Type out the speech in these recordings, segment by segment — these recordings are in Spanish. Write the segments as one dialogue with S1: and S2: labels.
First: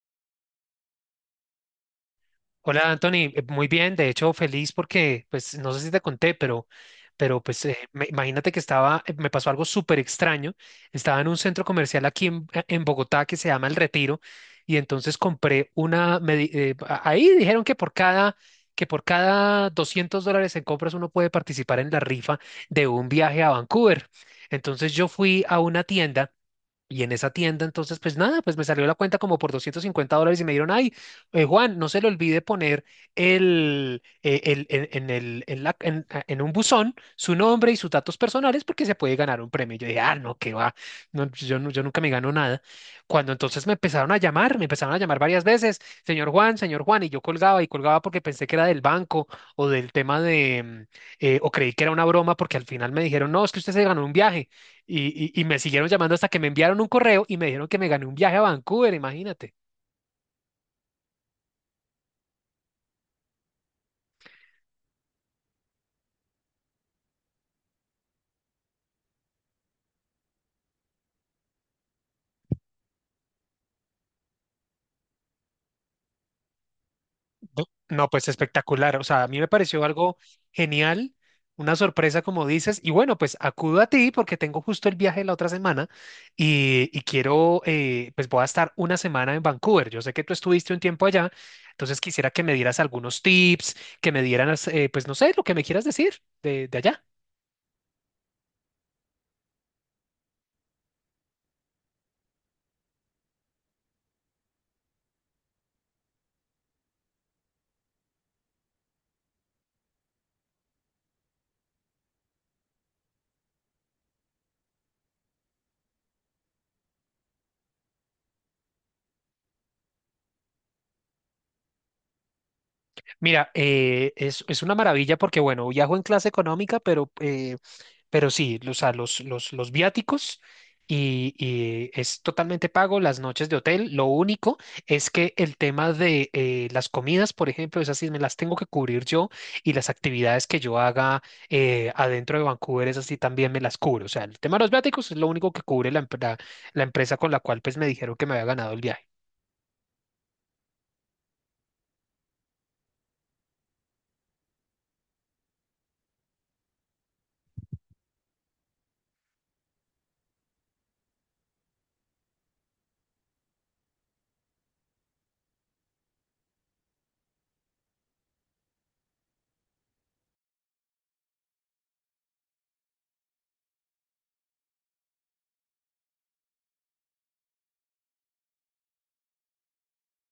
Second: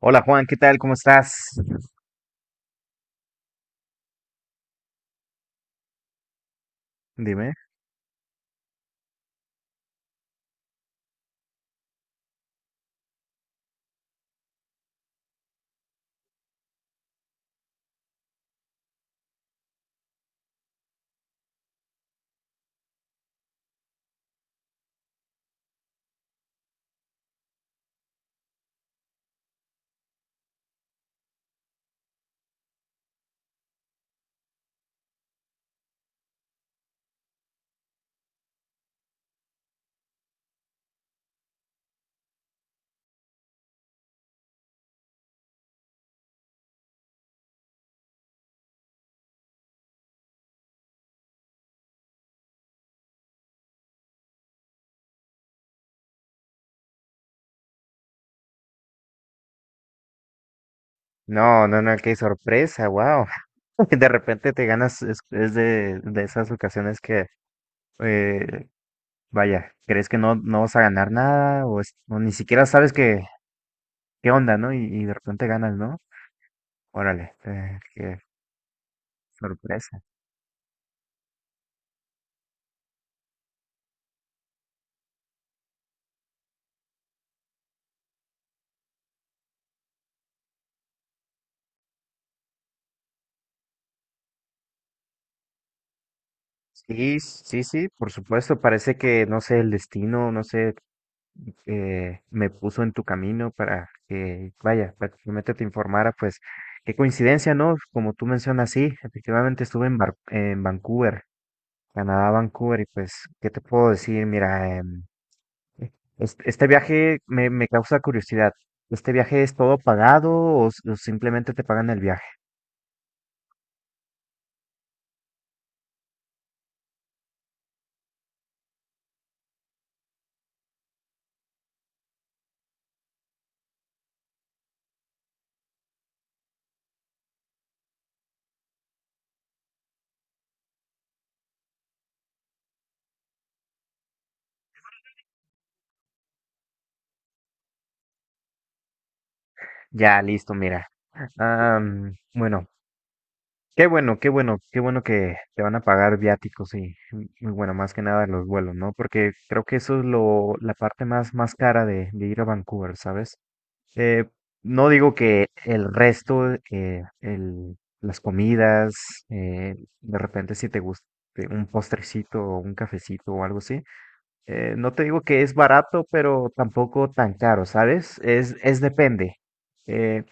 S1: Hola Juan, ¿qué tal? ¿Cómo estás?
S2: Hola Anthony, muy bien, de hecho feliz porque, pues no sé si te conté, pero, pero
S1: Dime.
S2: pues eh, me- imagínate que estaba, me pasó algo súper extraño, estaba en un centro comercial aquí en Bogotá que se llama El Retiro y entonces compré una, ahí dijeron que que por cada $200 en compras uno puede participar en la rifa de un viaje a Vancouver. Entonces yo fui a una tienda. Y en esa tienda, entonces, pues nada, pues me salió la cuenta como por $250 y me dieron, ay, Juan, no se le olvide poner el- en el, en, la- en- a- en un buzón su nombre y sus datos personales porque se puede ganar un premio. Y yo dije, ah, no, qué va, no, pues yo nunca me gano nada. Cuando entonces me empezaron a llamar, me empezaron a llamar varias veces, señor Juan, y yo colgaba y colgaba porque pensé que era del banco o del tema de, o creí que era una broma porque al final me dijeron, no, es que usted se ganó un viaje. Y me siguieron llamando hasta que me enviaron un correo y me dijeron que me gané un viaje a Vancouver, imagínate.
S1: No, no, no, qué sorpresa, wow. De repente te ganas, es de, esas ocasiones que, eh, vaya, crees que no, no vas a ganar nada o, o ni siquiera sabes qué onda, ¿no? Y de repente ganas, ¿no? Órale,
S2: No,
S1: qué
S2: pues espectacular. O sea, a mí me pareció
S1: sorpresa.
S2: algo genial, una sorpresa como dices. Y bueno, pues acudo a ti porque tengo justo el viaje la otra semana y quiero, pues voy a estar una semana en Vancouver. Yo sé que tú estuviste un tiempo allá, entonces quisiera que me dieras algunos tips, que me dieras, pues no sé, lo que me quieras decir de allá.
S1: Sí, sí, sí, por supuesto, parece que, no sé, el destino, no sé, me puso en tu camino para que, vaya, prácticamente te informara, pues qué coincidencia, ¿no? Como tú mencionas, sí, efectivamente estuve en Vancouver, Canadá, Vancouver, y pues, ¿qué te puedo decir? Mira, este viaje me, causa curiosidad. ¿Este viaje es todo pagado o, o simplemente te pagan el viaje?
S2: Mira, es una maravilla porque, bueno, viajo en clase económica, pero sí, o sea, los viáticos y es totalmente pago las noches de hotel. Lo único es que el tema de las comidas, por ejemplo, esas sí me las tengo que cubrir yo y las actividades que yo haga adentro de Vancouver, esas sí también me las cubro. O sea, el tema de los viáticos es lo único que cubre la empresa con la cual pues me dijeron que me había ganado el viaje.
S1: Ya, listo, mira. Bueno, qué bueno, qué bueno, qué bueno que te van a pagar viáticos y bueno, más que nada los vuelos, ¿no? Porque creo que eso es la parte más, más cara de ir a Vancouver, ¿sabes? Eh, no digo que el resto, las comidas, eh, de repente si te gusta un postrecito o un cafecito o algo así, no te digo que es barato, pero tampoco tan caro, ¿sabes? Es depende. Eh,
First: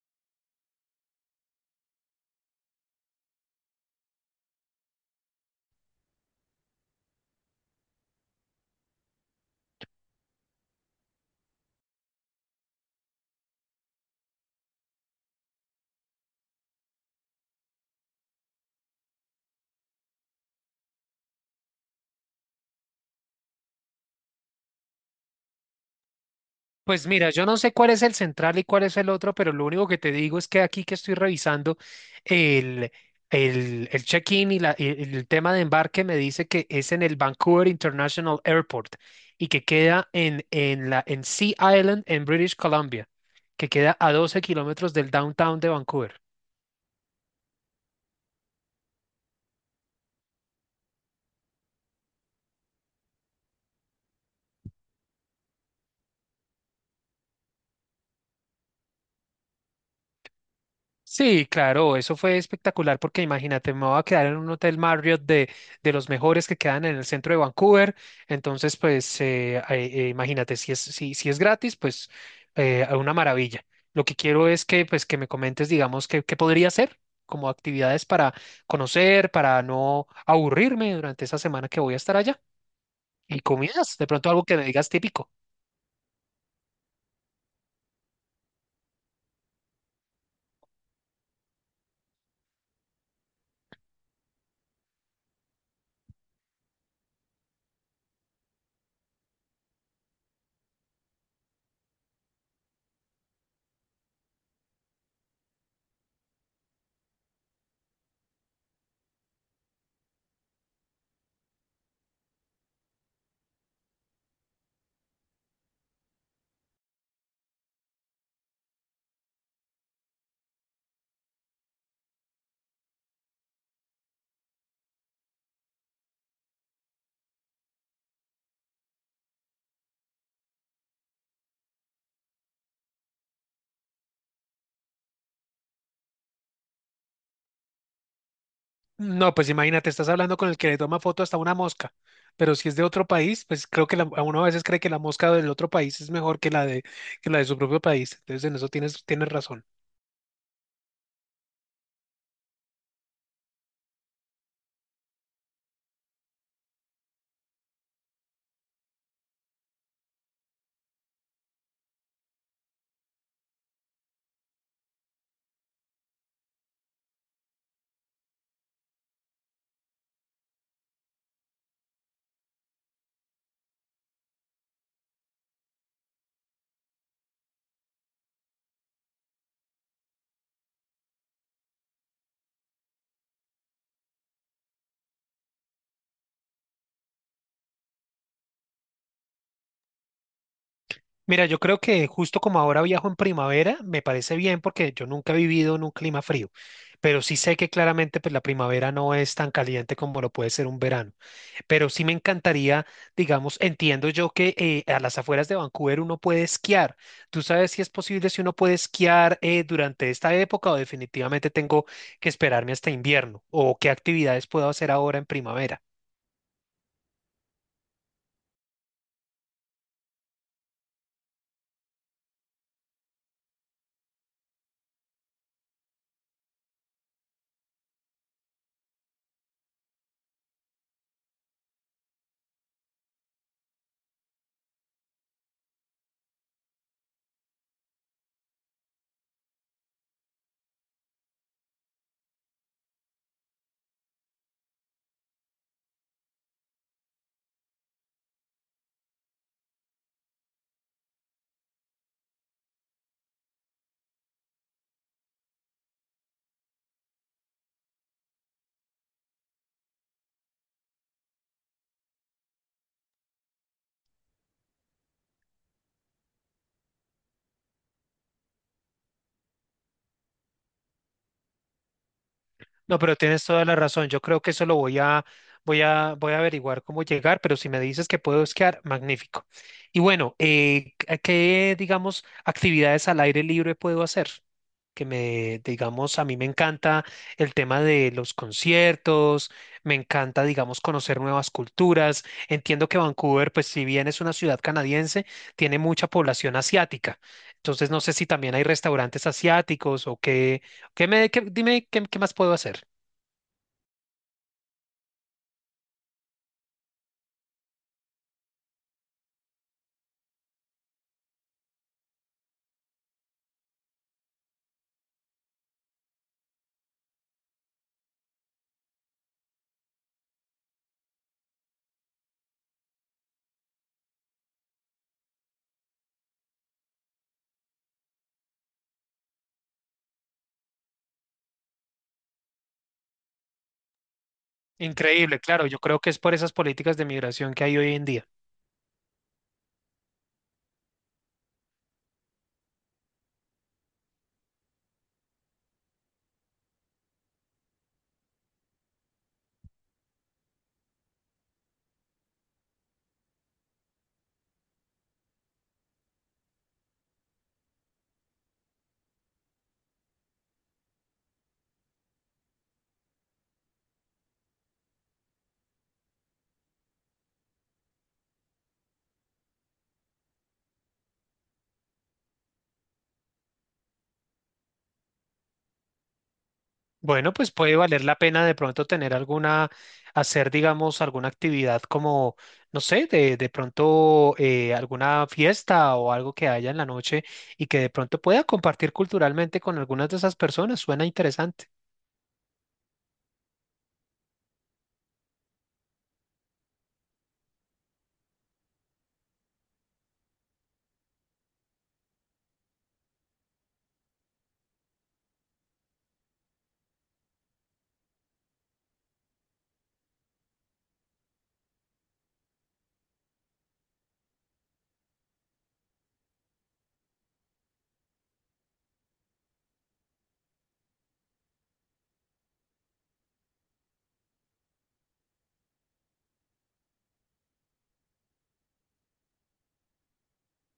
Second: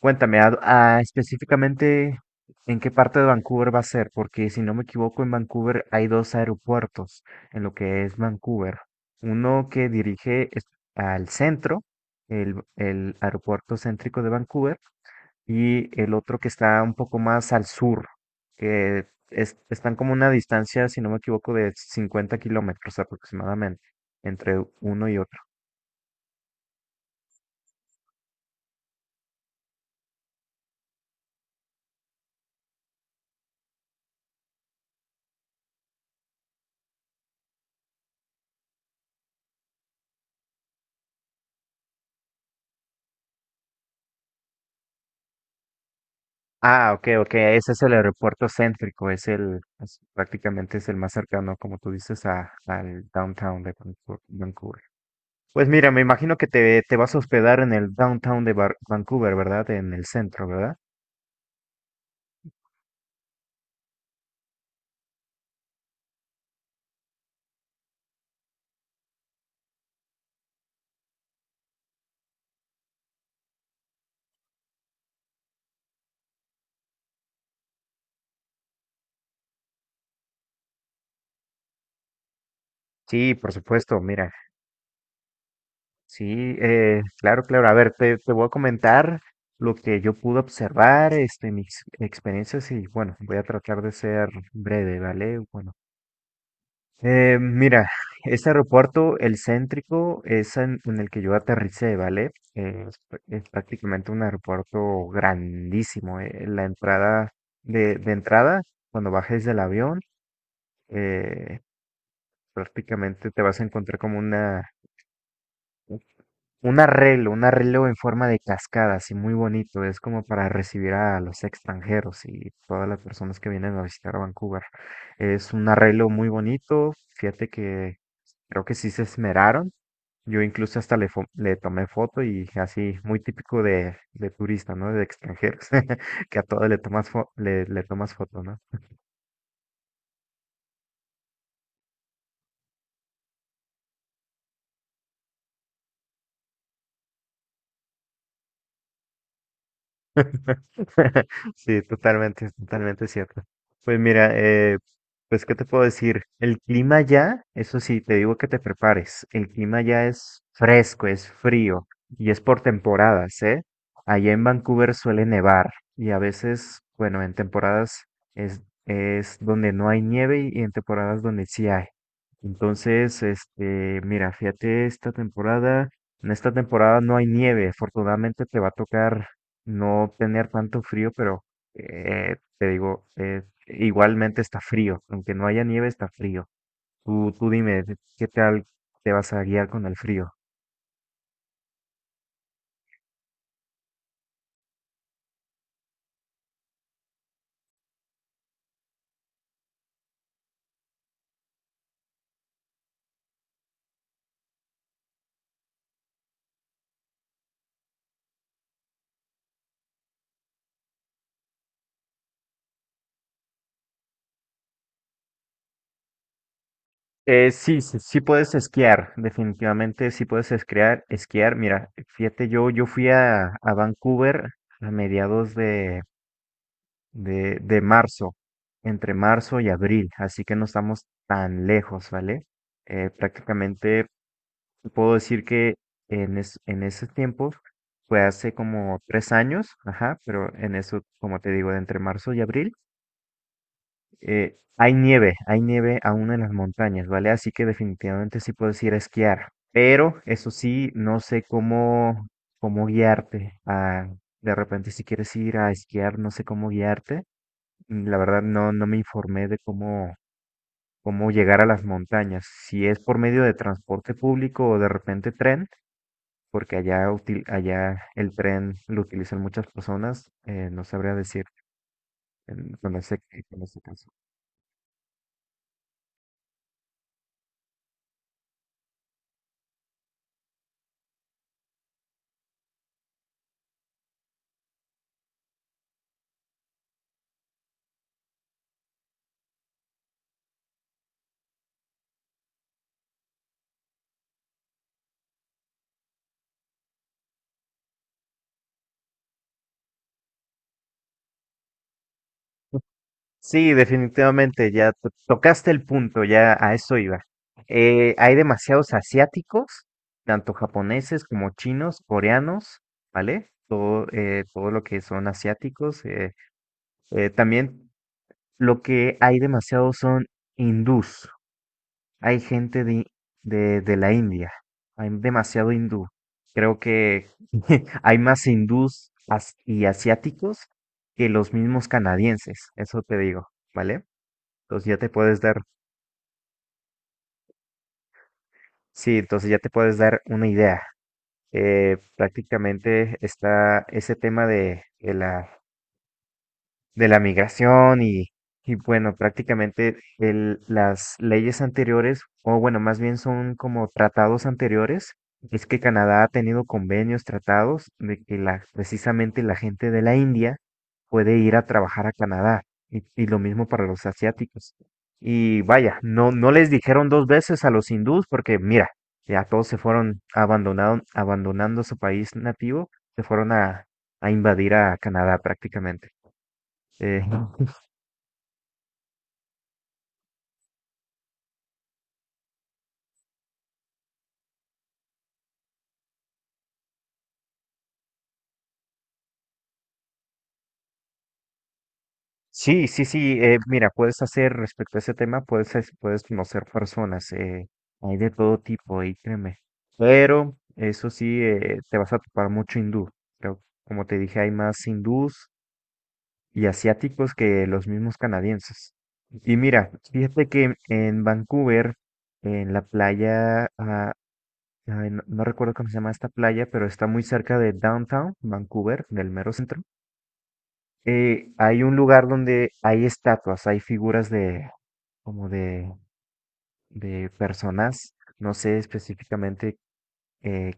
S1: Cuéntame, a específicamente en qué parte de Vancouver va a ser, porque si no me equivoco, en Vancouver hay dos aeropuertos en lo que es Vancouver. Uno que dirige al centro, el aeropuerto céntrico de Vancouver, y el otro que está un poco más al sur, están como una distancia, si no me equivoco, de 50 kilómetros aproximadamente entre uno y otro.
S2: Pues mira, yo no sé cuál es el central y cuál es el otro, pero lo único que te digo es que aquí que estoy revisando el, el check-in y el tema de embarque me dice que es en el Vancouver International Airport y que queda en Sea Island en British Columbia, que queda a 12 kilómetros del downtown de Vancouver.
S1: Ah, ok, ok, ese es el aeropuerto céntrico, prácticamente es el más cercano, como tú dices, al downtown de Vancouver. Vancouver. Pues mira, me imagino que te vas a hospedar en el downtown de Vancouver, ¿verdad? En el centro, ¿verdad?
S2: Sí, claro, eso fue espectacular porque imagínate, me voy a quedar en un hotel Marriott de los mejores que quedan en el centro de Vancouver. Entonces, pues imagínate, si es gratis, pues una maravilla. Lo que quiero es que, pues, que me comentes, digamos, qué, qué podría hacer como actividades para conocer, para no aburrirme durante esa semana que voy a estar allá.
S1: Sí,
S2: Y
S1: por
S2: comidas,
S1: supuesto,
S2: de
S1: mira,
S2: pronto algo que me digas típico.
S1: sí, claro, claro. A ver, te voy a comentar lo que yo pude observar, este, mis experiencias y bueno, voy a tratar de ser breve, ¿vale? Bueno. Mira, este aeropuerto, el céntrico, es en el que yo aterricé, ¿vale? Es prácticamente un aeropuerto grandísimo. La entrada de entrada, cuando bajes del avión, eh, prácticamente te vas a encontrar como un arreglo en forma de cascada, así muy bonito. Es como para recibir a los extranjeros y todas las personas que vienen a visitar a Vancouver. Es un arreglo muy bonito. Fíjate que creo que sí se esmeraron. Yo incluso hasta le tomé foto y así, muy típico de turista, ¿no? De extranjeros, que a todo le tomas, le tomas foto, ¿no?
S2: No, pues imagínate, estás hablando con el que le toma foto hasta una mosca, pero si es de otro país, pues creo que a uno a veces cree que la mosca del otro país es mejor que la de su propio país, entonces en eso tienes, tienes razón.
S1: Sí, totalmente, totalmente cierto. Pues mira, pues ¿qué te puedo decir? El clima ya, eso sí, te digo que te prepares. El clima ya es fresco, es frío y es por temporadas, ¿eh? Allá en Vancouver suele nevar y a veces, bueno, en temporadas es donde no hay nieve y en temporadas donde sí hay. Entonces, este, mira, fíjate esta temporada. En esta temporada no hay nieve, afortunadamente te va a tocar no tener tanto frío, pero te digo, igualmente está frío, aunque no haya nieve, está frío. Tú dime, ¿de ¿qué tal te vas a guiar con el frío?
S2: Mira, yo creo que justo como ahora viajo en primavera, me parece bien porque yo nunca he vivido en un clima frío, pero sí sé que claramente pues la primavera no es tan caliente como lo puede ser un verano. Pero sí me encantaría, digamos, entiendo yo que a las afueras de Vancouver uno puede esquiar. ¿Tú sabes si es posible, si uno puede esquiar durante esta época o definitivamente tengo que esperarme hasta invierno? ¿O qué actividades puedo hacer ahora en primavera?
S1: Sí, sí, sí puedes esquiar, definitivamente sí puedes esquiar, esquiar. Mira, fíjate, yo fui a Vancouver a mediados de marzo, entre marzo y abril, así que no estamos tan lejos, ¿vale? Prácticamente te puedo decir que en esos tiempos fue hace como 3 años, ajá, pero en eso, como te digo, entre marzo y abril, hay nieve aún en las montañas, ¿vale? Así que definitivamente sí puedes ir a esquiar, pero eso sí, no sé cómo guiarte. De repente, si quieres ir a esquiar, no sé cómo guiarte. La verdad, no, no me informé de cómo llegar a las montañas, si es por medio de transporte público o de repente tren porque allá, allá el tren lo utilizan muchas personas, no sabría decir en- con
S2: No, pero
S1: ese,
S2: tienes
S1: con
S2: toda la
S1: ese
S2: razón.
S1: caso.
S2: Yo creo que eso lo voy a averiguar cómo llegar, pero si me dices que puedo esquiar, magnífico. Y bueno, ¿a ¿qué, digamos, actividades al aire libre puedo hacer? Que me, digamos, a mí me encanta el tema de los conciertos, me encanta, digamos, conocer nuevas culturas. Entiendo que Vancouver, pues si bien es una ciudad canadiense, tiene mucha población asiática. Entonces, no sé si también hay restaurantes asiáticos o qué, dime qué qué más puedo hacer.
S1: Sí, definitivamente, ya tocaste el punto, ya a eso iba. Hay demasiados asiáticos, tanto japoneses como chinos, coreanos, ¿vale? Todo lo que son asiáticos. También lo que hay demasiado son hindús. Hay gente de, la India, hay demasiado hindú. Creo que hay más hindús y asiáticos que los mismos canadienses, eso te digo, ¿vale? Entonces ya te
S2: Increíble,
S1: puedes dar.
S2: claro, yo creo que es por esas políticas de migración que hay hoy en día.
S1: Sí, entonces ya te puedes dar una idea. Prácticamente está ese tema de, de la migración y, bueno, prácticamente las leyes anteriores, o bueno, más bien son como tratados anteriores, es que Canadá ha tenido convenios, tratados de que precisamente la gente de la India puede ir a trabajar a Canadá y lo mismo para los asiáticos. Y vaya, no, no les dijeron dos veces a los hindús porque mira, ya todos se fueron abandonando su país nativo, se fueron a invadir a Canadá prácticamente. Eh,
S2: Bueno, pues puede valer la pena de pronto tener alguna, hacer, digamos, alguna actividad como, no sé, de pronto alguna fiesta o algo que haya en la noche y que de pronto pueda compartir culturalmente con algunas de esas personas. Suena interesante.
S1: Sí, sí, sí. Mira, puedes hacer respecto a ese tema, puedes conocer personas, hay de todo tipo, y créeme. Pero eso sí, te vas a topar mucho hindú. Pero como te dije, hay más hindús y asiáticos que los mismos canadienses. Y mira, fíjate que en Vancouver, en la playa, ay, no, no recuerdo cómo se llama esta playa, pero está muy cerca de downtown, Vancouver, del mero centro. Hay un lugar donde hay estatuas, hay figuras de como de, personas. No sé específicamente eh,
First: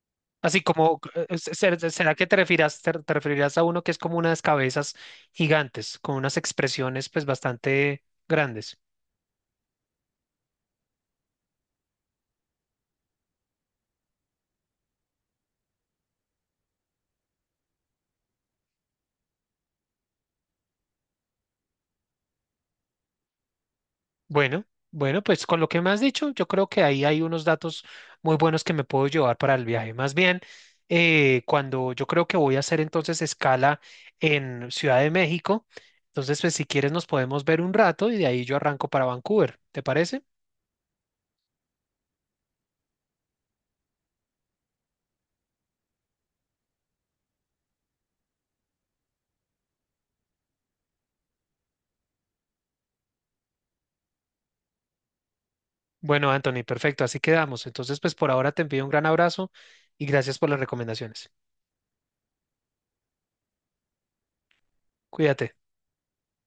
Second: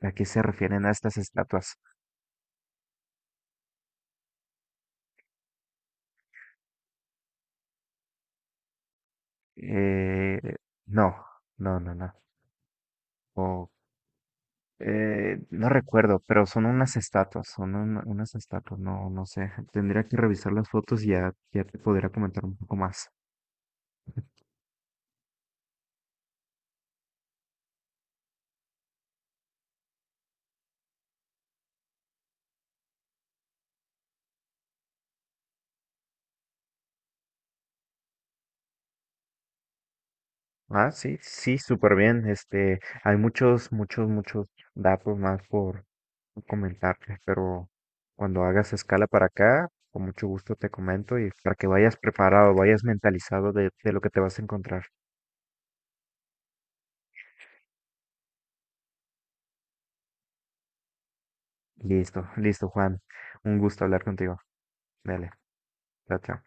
S1: a qué se
S2: Así
S1: refieren a
S2: como,
S1: estas estatuas.
S2: ¿será que te referirás, te referirás a uno que es como unas cabezas gigantes, con unas expresiones pues bastante grandes?
S1: Eh, no, no, no, no. O, no recuerdo, pero son unas estatuas, son unas estatuas, no, no sé. Tendría que revisar las fotos y ya te podría comentar un poco más.
S2: Bueno, bueno, pues con lo que me has dicho, yo creo que ahí hay unos datos muy buenos que me puedo llevar para el viaje. Más bien, cuando yo creo que voy a hacer entonces escala en Ciudad de México, entonces pues si quieres nos podemos ver un rato y de ahí yo arranco para Vancouver, ¿te parece?
S1: Ah, sí, sí, súper bien. Este, hay muchos, muchos, muchos datos más por comentarte, pero cuando hagas escala para acá, con mucho gusto te comento y para que vayas preparado, vayas mentalizado de lo que te vas a encontrar.
S2: Bueno, Anthony, perfecto, así quedamos. Entonces pues por ahora te envío un gran abrazo y gracias por las recomendaciones.
S1: Listo, listo, Juan. Un gusto hablar contigo. Dale,
S2: Cuídate.
S1: chao, chao.